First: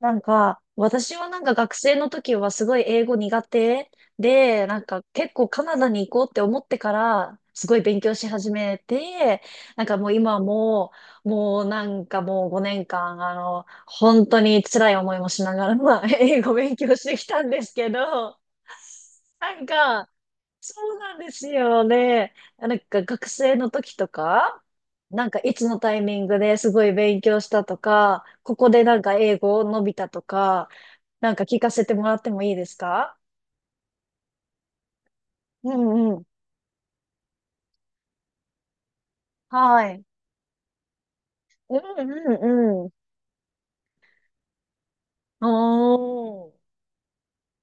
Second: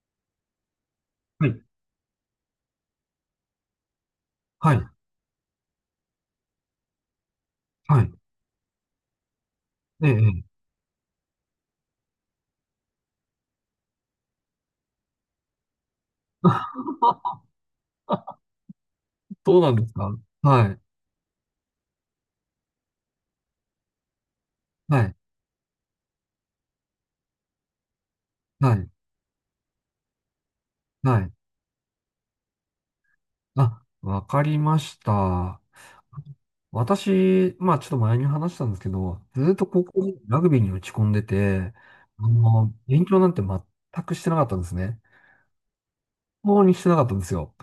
私ははい、学生の時はすごい英語苦手で、はい、なんか結構カナダに行こうって思ってから、すごい勉はい。強し始めて、もええ、うえ今え。も、もうもう5年間、本当に辛い思いもしながら、まあ、英語勉強してきた んですけど、どなうんなんですか、か？はそい、うなんですよね。なんか学生の時とか、はい、なんかいつのタイミングですごい勉強したとか、ここはでい、なんか英語を伸びたとか、はない。んか聞かせてもらってもいいですか？あ、わかりました。うんうん。私、まあちょっと前に話したんですけど、ずっとは高い。校でラグビーに打ち込んでて、うんうんうん。勉強なんて全くしてなかったんですね。おー。当にしてなかったんですよ。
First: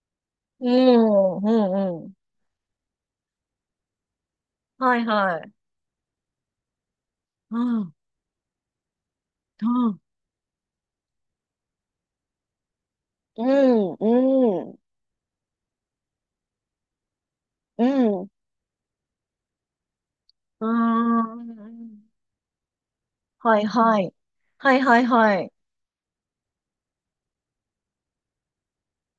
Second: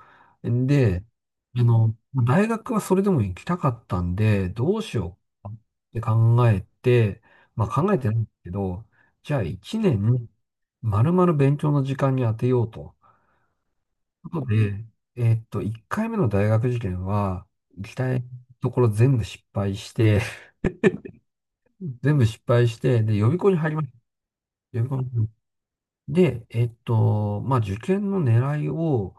うで、んうんうん。大学はそれでも行きたかったんで、どうしはいよはうい。かって考えて、うまあ考んえてないんですけど、じゃあう1ん年、丸々勉強の時間に当てようと。うんことうで、ん1回目の大学受験は、う行きたいん。ところ全部失敗して、う ん。全部失敗して、で、予備校にはい入りました。はい。はい予は備い校にはい。で、まあ、受験の狙いを、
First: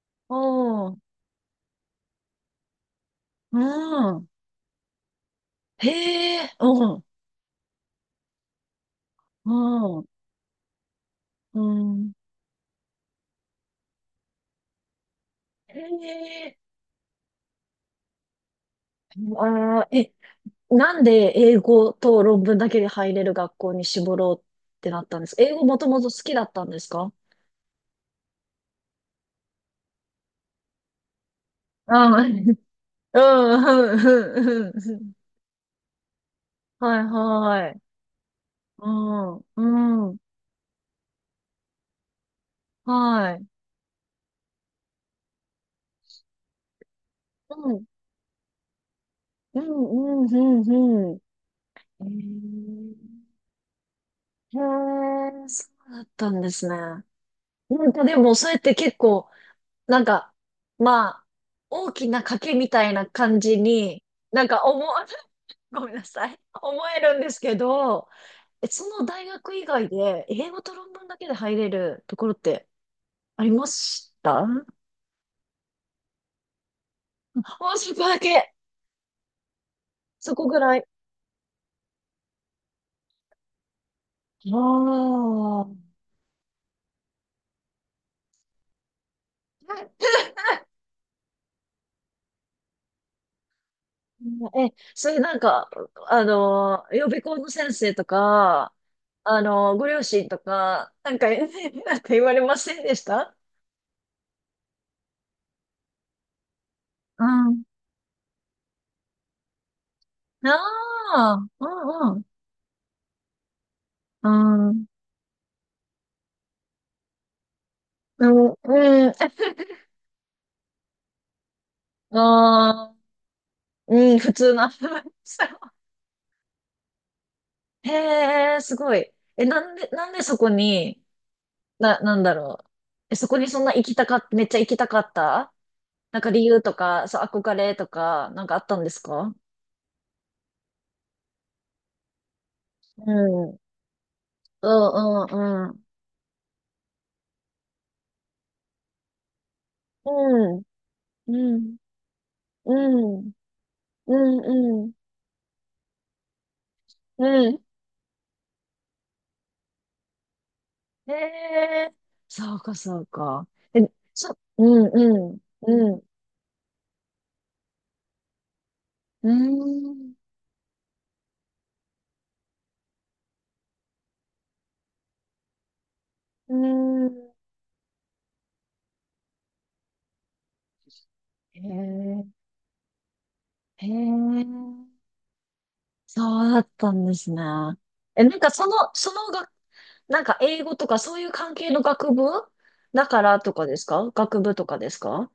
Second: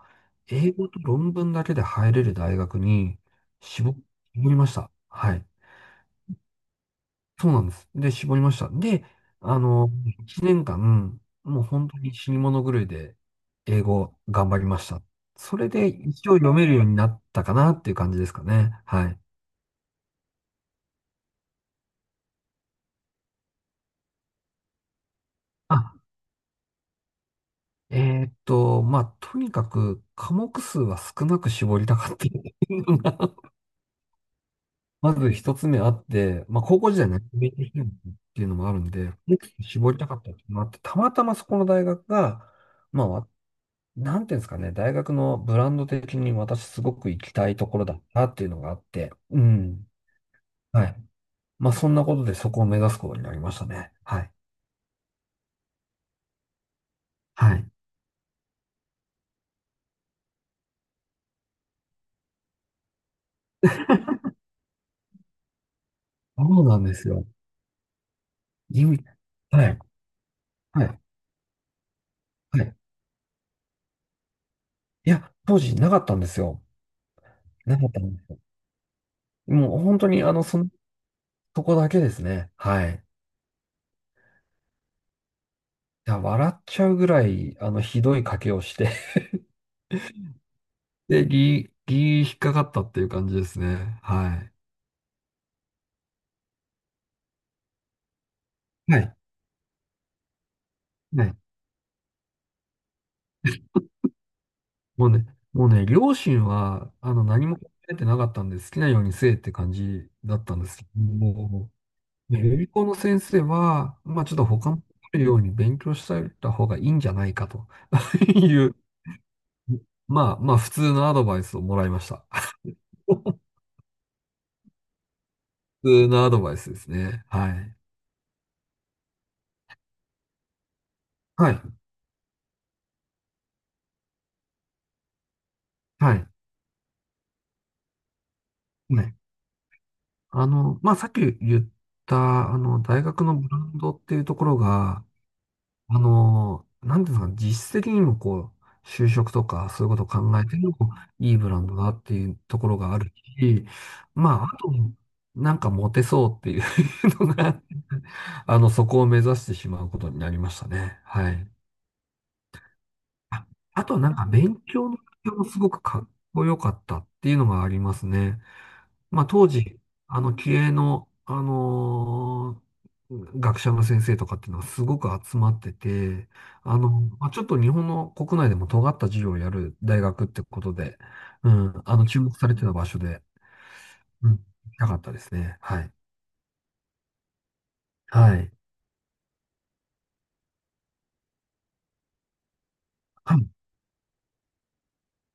英語おとー。論文だけで入れる大学にう絞、ん。絞りました。はい。へえ、うん、そうなんです。で、絞りました。で、あの、うん、1年間、うもう本当ん。に死に物狂いで英語頑張りました。それへで一応読え、めるようになったかなっていう感じですかね。はい。あー、え、なんで英語と論文だけで入れる学校に絞ろうってなったんですか？英語もとあ、もと好きだったんですか？まあ、とにかく科目数は少なく絞りたかあっあ、た。うん、うん、うん、うん。まず一つ目あって、まあ、高校は時い、代何勉強はしてい。るのっていうのもあるうんで、絞りん、たうかん、ったっていうのもあって、たまたまそこの大学が、まあ、はい。なんていうんですかね、大学のブランド的に私すごく行きたういとこん、ろだったっていうのがあって、ううん。ん、うん、はい。うん、まあ、そんなうことでそこを目指ん。すことになりましたね。はい。へえ、へえ、そうだったんですね。はい。なんかでも、そうやって結構、なんか、まあ、大きな賭けみたいな感じに、なんか思わ、ごめんなさい。そうな思んでえするんよ。ですけど、え、そ今の大学は以い。外で、英語とは論い。文だけで入れるところっはてい。ありましたも、いや、当時なかったんですよ。なかっそたこんだですよ。け。もう本当にそこぐらい。そこだけですね。はい。ああ。や、笑っちゃうぐらい、ひどい賭けをして で、ギー、ギー引っかかったっていう感じですね。はえ、それなんか、予備校の先生とか、い。はい。ご両親とか、なんはか、い。なんか言われませんでした？もうね、もうね、両親は、う何もん、考えてなかったんで、好きなようにせえって感じだっあたんですけどあ、も、うんう予備校の先生は、まあ、ちょっとん。う他のん。よように勉強しておいた方がいいんじゃないかと で も、いう、うん。まあ、普通のアドバイスをもらいました。ああ、うん、普通のアルバイトさん。普通のアドバイスですね。はい。へえ、すごい。え、なんで、なんでそこに、はい。なんだろう。え、そこにそんな行きたかっめっちゃ行きたかったはなんかい。理由とか、そう、憧れとか、なんかあったんですはい。か？まあ、さっき言った、あの、う大学のブん。ランドっていうところうが、ん、うん、うん。なんていうんですかね、実質的にもこう、就職とかそういうことをう考えてん、もいいうブランドん、だっていうとこうろがあるん、し、うまあ、あと、ん、うん、なんかモテそうっていう のうん、が、そこを目指してしまうことになりましたね。へはい。え、そうか、そうか。あ、え、あとはなんか勉う強ん、の環境うん、もすごくうかん、っこよかったっていうのがありますね。まあ、う当時、ん、気鋭の、学者の先生とかっていうのはすごく集まってて、うあの、まあ、ん。ちょっと日本の国内でも尖った授業をやる大学ってことで、うん、注へ目されてた場所で、え、へうん、行え、きたかったですね。はい。そうだったんですね。え、はなんかい。その、そのが、なんか英語とかそういう関係の学部だかはらい。とかですか？学部とかですか？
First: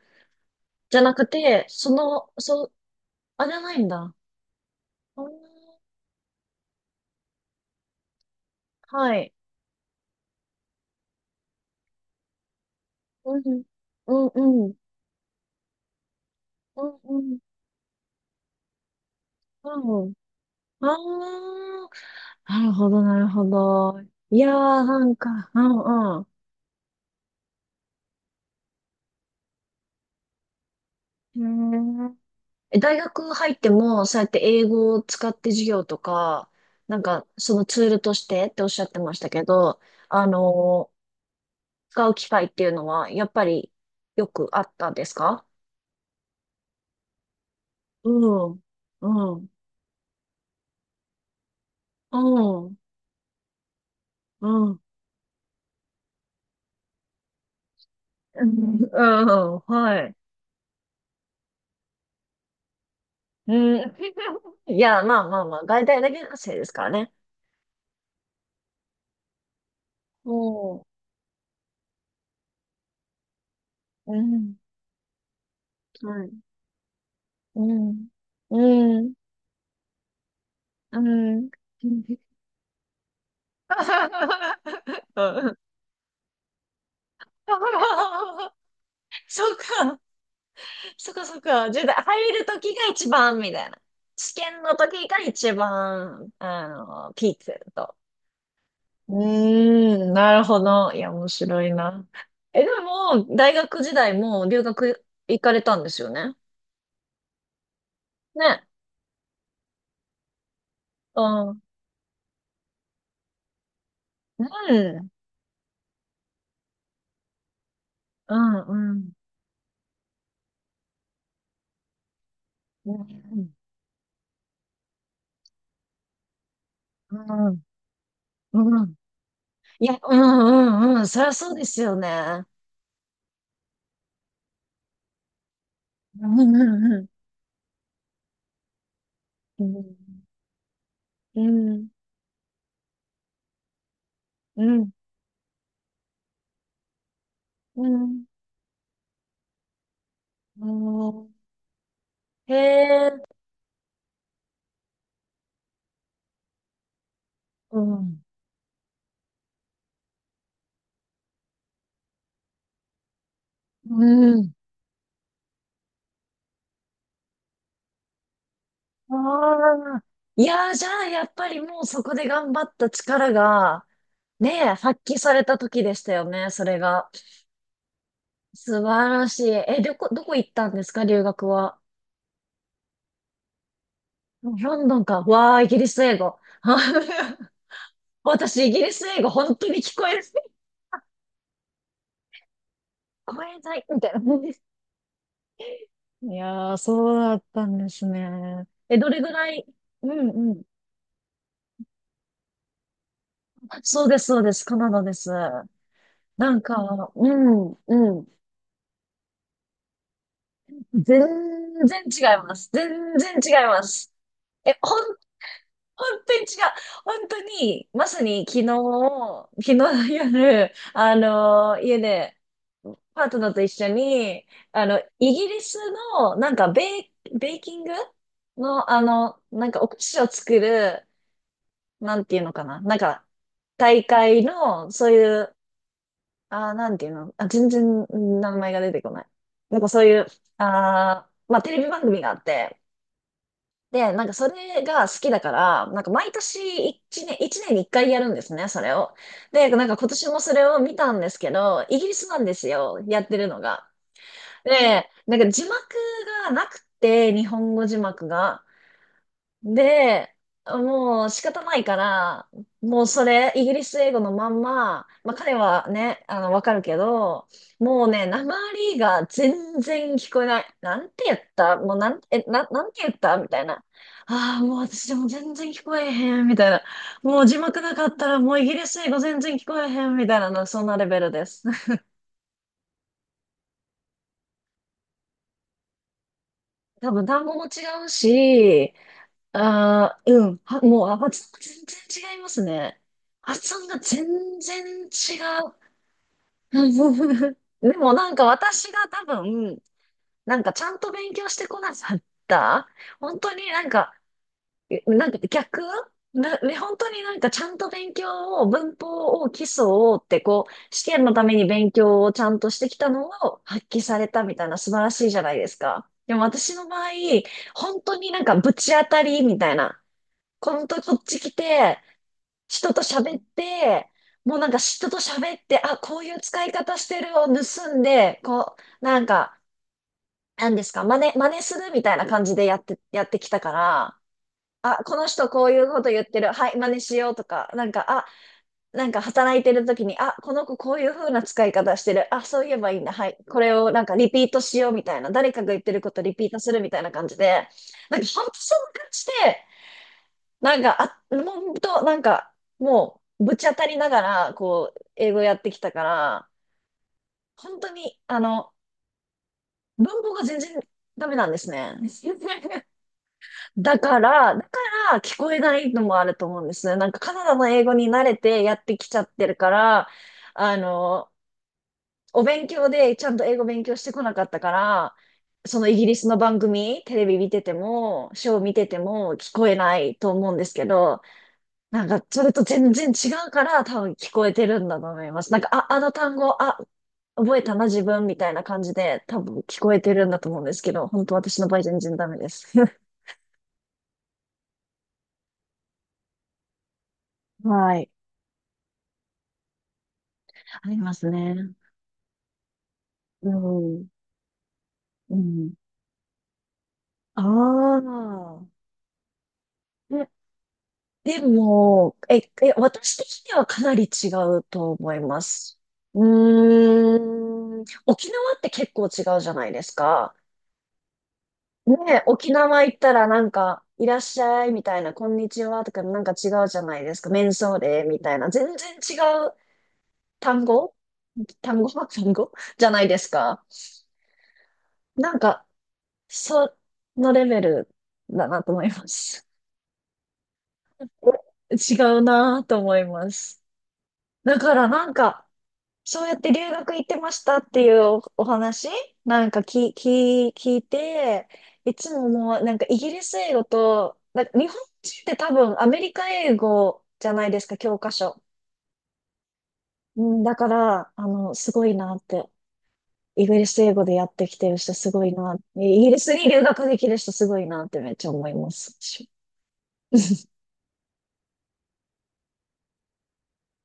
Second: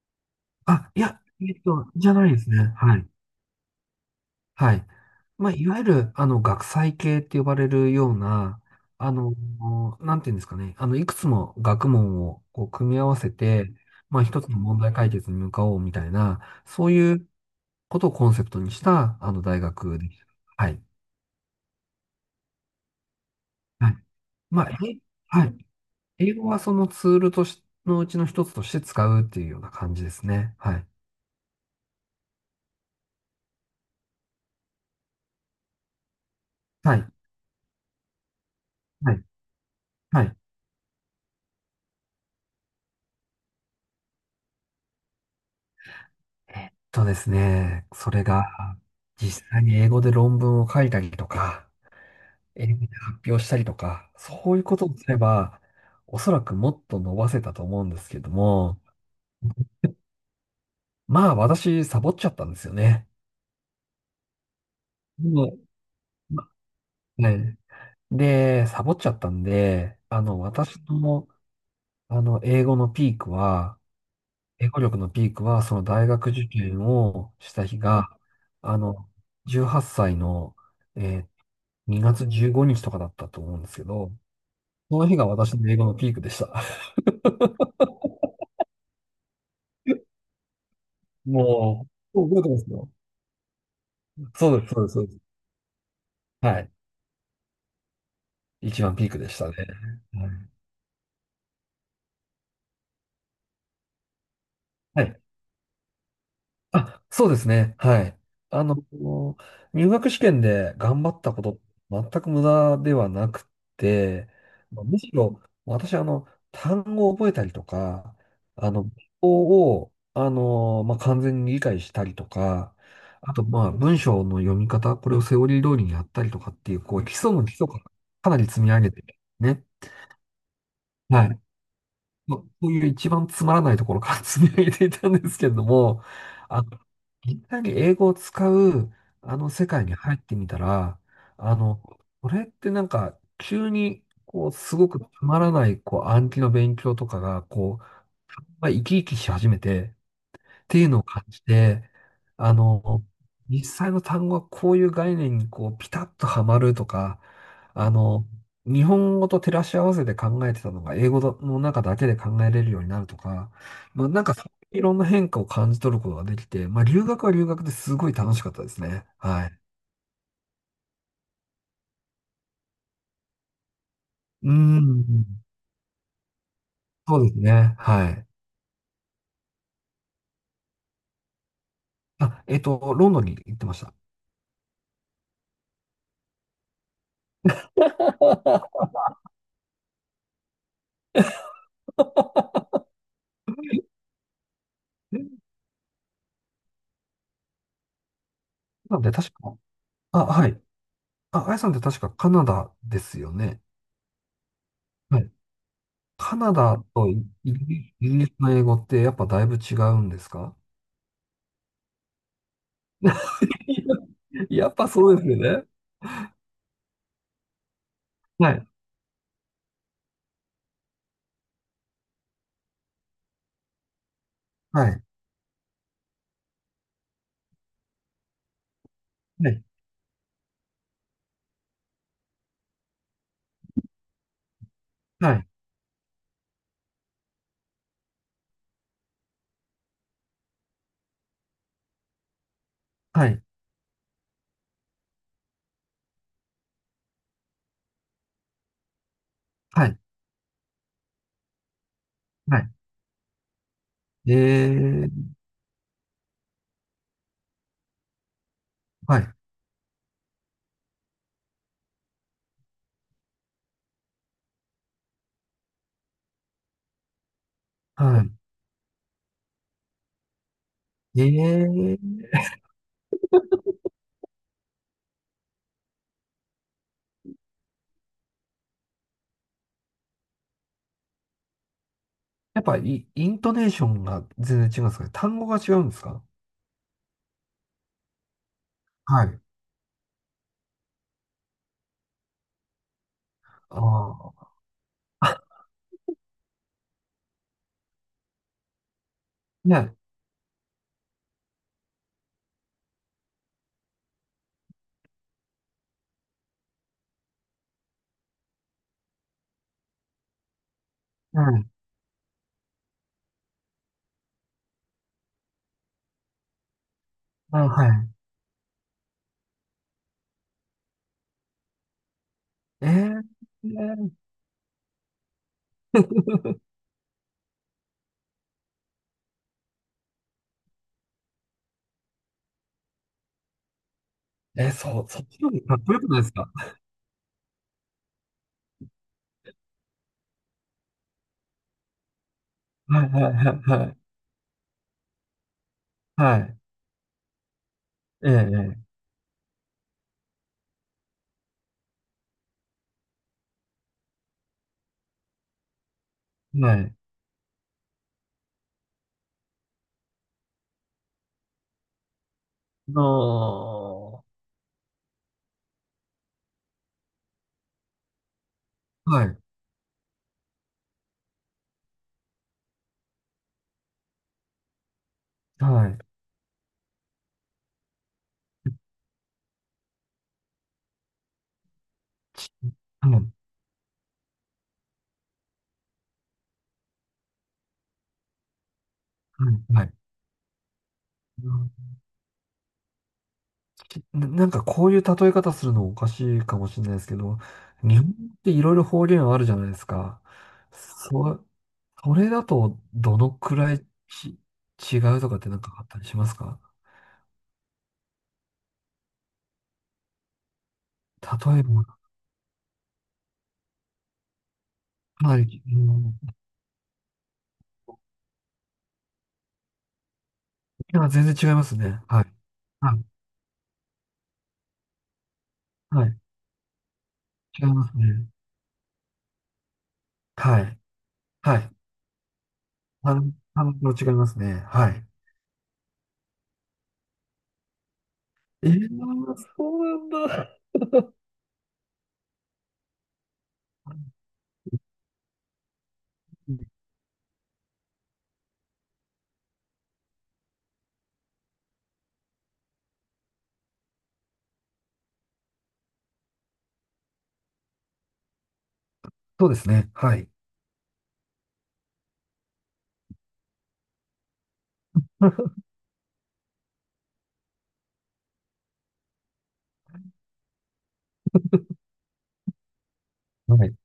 あ、あじいゃなや、くて、そじゃないの、ですそね。う、はい。あ、じゃないんだ。はい。あ、まあ、いわゆる、学際系って呼ばれるような、あはい。の、なんていうんですかね、いくつも学問をこう組み合わせうん、て、うまあ、一つのん、うん、問題解決に向かおうみたいな、そうういうん、ことをコンセプトにした、あの、大う学ん、うでん。した。はい。ああ、なるほど、なるほはい。ど。いやー、まあ、なんはか、うい。んう英語はそのツールとし、のうちの一つとして使うっていうような感じですね。はい。ん。へー、え、大学入っても、そうやって英語を使って授業とか、はなんい。か、そのツールとしてっておっしゃってまはしい。たけど、はあい。のー使う機会っていうのは、やっぱりよくあったんですか？えっとですね、うそれが、ん、うん、う実ん、際に英語で論文を書いたりとか、う英ん、語で発表したりとか、そういうことをすれば、おそらくもっと伸ばせたと思うんですけどうん、も、うん、はい。まあ私、サボっちゃったんですよね。うん。いや、まあまあもまあ、外大だけう、のませいですからね。はい。で、サボっちゃったんで、う私ん、の、英語のピークは、うん、英語力のピークは、その大は学い。受験をしうた日ん。が、あうの、ん。18歳の、うえーん。2月15日とかだったと思うんですけど、その日がう私ん、の英語のピークでした。そうか、そうか、そうか。じゃもあ、う、入覚えるてまとすきがよ。一番、みたいな。試そ験うです、のそうとです、そきうでがす。一番、はい。ピークと。一番ピークうでしたね。ーん、はなるい。ほど。いや、面白いな。え、でも、大学時代も留は学い。行かれたんですよね。あ、そうですね。はい。あね。の、入学試験で頑張うったこん。うと、ん。全く無駄ではなくて、むしろ、私、単語を覚えたりとか、うん、文うん。法を、まあ、完全に理解したりとか、うあと、ん。まあ、文章の読み方、これをセオリー通りにやったりとかっていう、こう、基う礎の基ん。礎からかなり積み上うげん。てね。いや、うんうんうん。そりはゃい。そうですよまあ、ね。こういう一番つまらないところから 積み上げていたんですけれども、うんあの、うんいきなり英語を使う、あのう世界にん。入ってみたら、うあの、ん。これってなんか、急に、こう、うすごん。くつまらない、こう、暗記の勉強とかが、こう、うん。まあ、生き生きし始めて、っうていうのを感じん。て、あへの、え。実際の単語はこういう概念にこうピタッとはまるとか、うあん。の、日本語と照らし合わせて考えてたのが英語の中だけで考えれるようになるとか、まあ、なんかうそん。ういういろんな変化を感じ取ることができて、まあ、留学は留学ですごい楽しかったですね。あはい。あ。いやー、じゃあ、やっぱりもうそこで頑張った力が、うーねえ、発揮されん。た時でしたよね、それが。そうですね。はい。素晴らしい。え、どこ、どこ行ったんですか、留学は？あ、ロンドンに行ってました。ロンドンか。わあ、イギリス英語。私、イギ リス英語、本当に聞こえる。聞こえない、みたいな。いやー、そうだったんですね。え、なんどでれぐ確らか、いうあ、んはうい。ん。あ、あやさんって確かカナダですよね。そうです、そうです。カナダではす。い。カなナんか、ダとイうイギん、リイうギリん。スの英語ってやっぱだいぶ違うんですか？ 全然違います。全然違います。やっえ、ぱほん、そうですよね。本当に違う。本当に、まさには昨日、い。昨日の夜、あの家で、パートナーと一緒に、はい。イギリスの、なんかベーキングの、はい。なんかお菓子を作る、なんていうのかな。なんか、大会の、そうはいい。う、あー、なんていうの。あ、全然名前が出てこない。なんかそういう、あー、まあ、テレビ番組があって、はい。で、なんかそれが好きだから、なんか毎年一年、一年に一回やるんですね、それを。で、なはんかい。今年もそれを見たんですけど、イギリスなんですはよ、やってるのが。い。えで、ー。なんか字幕がなくて、日本語字幕が。はい。で、もう仕方ないから、もうそれ、イギリス英語のまんま、まあ彼はね、わかるけど、もうね、は訛りが全然聞こえない。なんい。て言ったもうえなん、ー。なんて言ったみたいな。ああ、もう私でも全然聞こえへん、みたいな。もう字幕なかったらもうイギリス英語全然聞こえへん、みたいなの、そんなレベルです。やっぱイントネーションが全然違うんですかね。単語が違うんですか？多分単語も違うし、はい。ああ、うん。もう、あ、発音が全然違いますね。発あ音があ。全然違う。でもなんか私が多分、ね。なんかちゃんと勉強してこなかった。本当になんか、えなんか逆な、ね、本当になんかちゃんと勉強を、文法を、基礎をってこう、試験のたはめにい。勉強をちゃんとしてきたのを発揮されたみたいな素晴らしいじゃないですか。でも私の場合、あ、本は当になんかぶち当たりみたいな。本当こっち来て、い。え人と喋って、ー。もうなんか人と喋って、あ、こういう使い 方してるを盗んで、こう、なんか、なんですか、真似、真似するみたいな感じでやって、やってきたから、そあ、う、こそっのち人の方こがうかいっうこよこくとない言でっすてか？る、はい、真似しようとか、なんか、あ、なんか働いてる時に、あ、この子こういう風な使い方してる、あ、そういえばいいんはい。だ、ははい。い、はこい。れはをい。なんかリピートしようみたいな、誰かが言ってることリはピーい。トするみたいな感じで、なんかえ半端そんえ。えな感じで、なんか、あ、ほんと、なんか、もう、ぶち当たりながら、こう、英語やってきたから、え。はい。本当に、文法が全然ダメなんですね。ああ、だかはら、だから聞こえないのもあると思うんですね。なんかカナダの英語に慣れてやってきちゃい、ってるから、あの、お勉強でちゃんと英語勉強してこなかったから、そのはイい。ギリスの番組、テレビ見てても、ショー見てても聞こえないと思うんですけど、なんか、そち、れと全は然違い、うから、多分聞こえてるんだと思います。なんか、あ、あの単語、あ、覚えたな、自分、みたいな感じで、多は分い、聞はい。こえてるんだと思うんですけど、本当う私の場合ん、全然ダメです。なんかこういう例え方するのおかしいかもしれないですけど、は日い。本っていろいろ方言あるじゃないですか。ありますそ、ね。それだとどのうくらいん。違うとうかってなんかん。あったりしますか？ああ。えで例えば、も、私的にはかなり違うと思いはまい、うん、す。ういーん。沖縄って結構違うじゃないですか。や、全然違いますねね。はえ、い。沖縄行はっい、たらなんか、いらっしゃいみたいな、こんにちはとかはい、なんか違うじゃないですか。メン違いソーますレみね。たいな。全然違うは単い、語、はい。単語 単語じゃないあですの、あか。の、違いますね。はい。なんか、そのレベルだなえと思ー、います。そうなんだ。え、違うなと思います。だからな んか、そうやって留学行ってましたっていうお話なんか聞いて、いつももうなんかイギリス英語と、だ日本人って多分アメリカ英語じゃないですか、教科書。そうですね。はうい。ん、だから、あの、すごいなって。イギリス英語でやってきてる人すごいな。イギリスに留学できる人すごいなってめっちゃ思います。はい。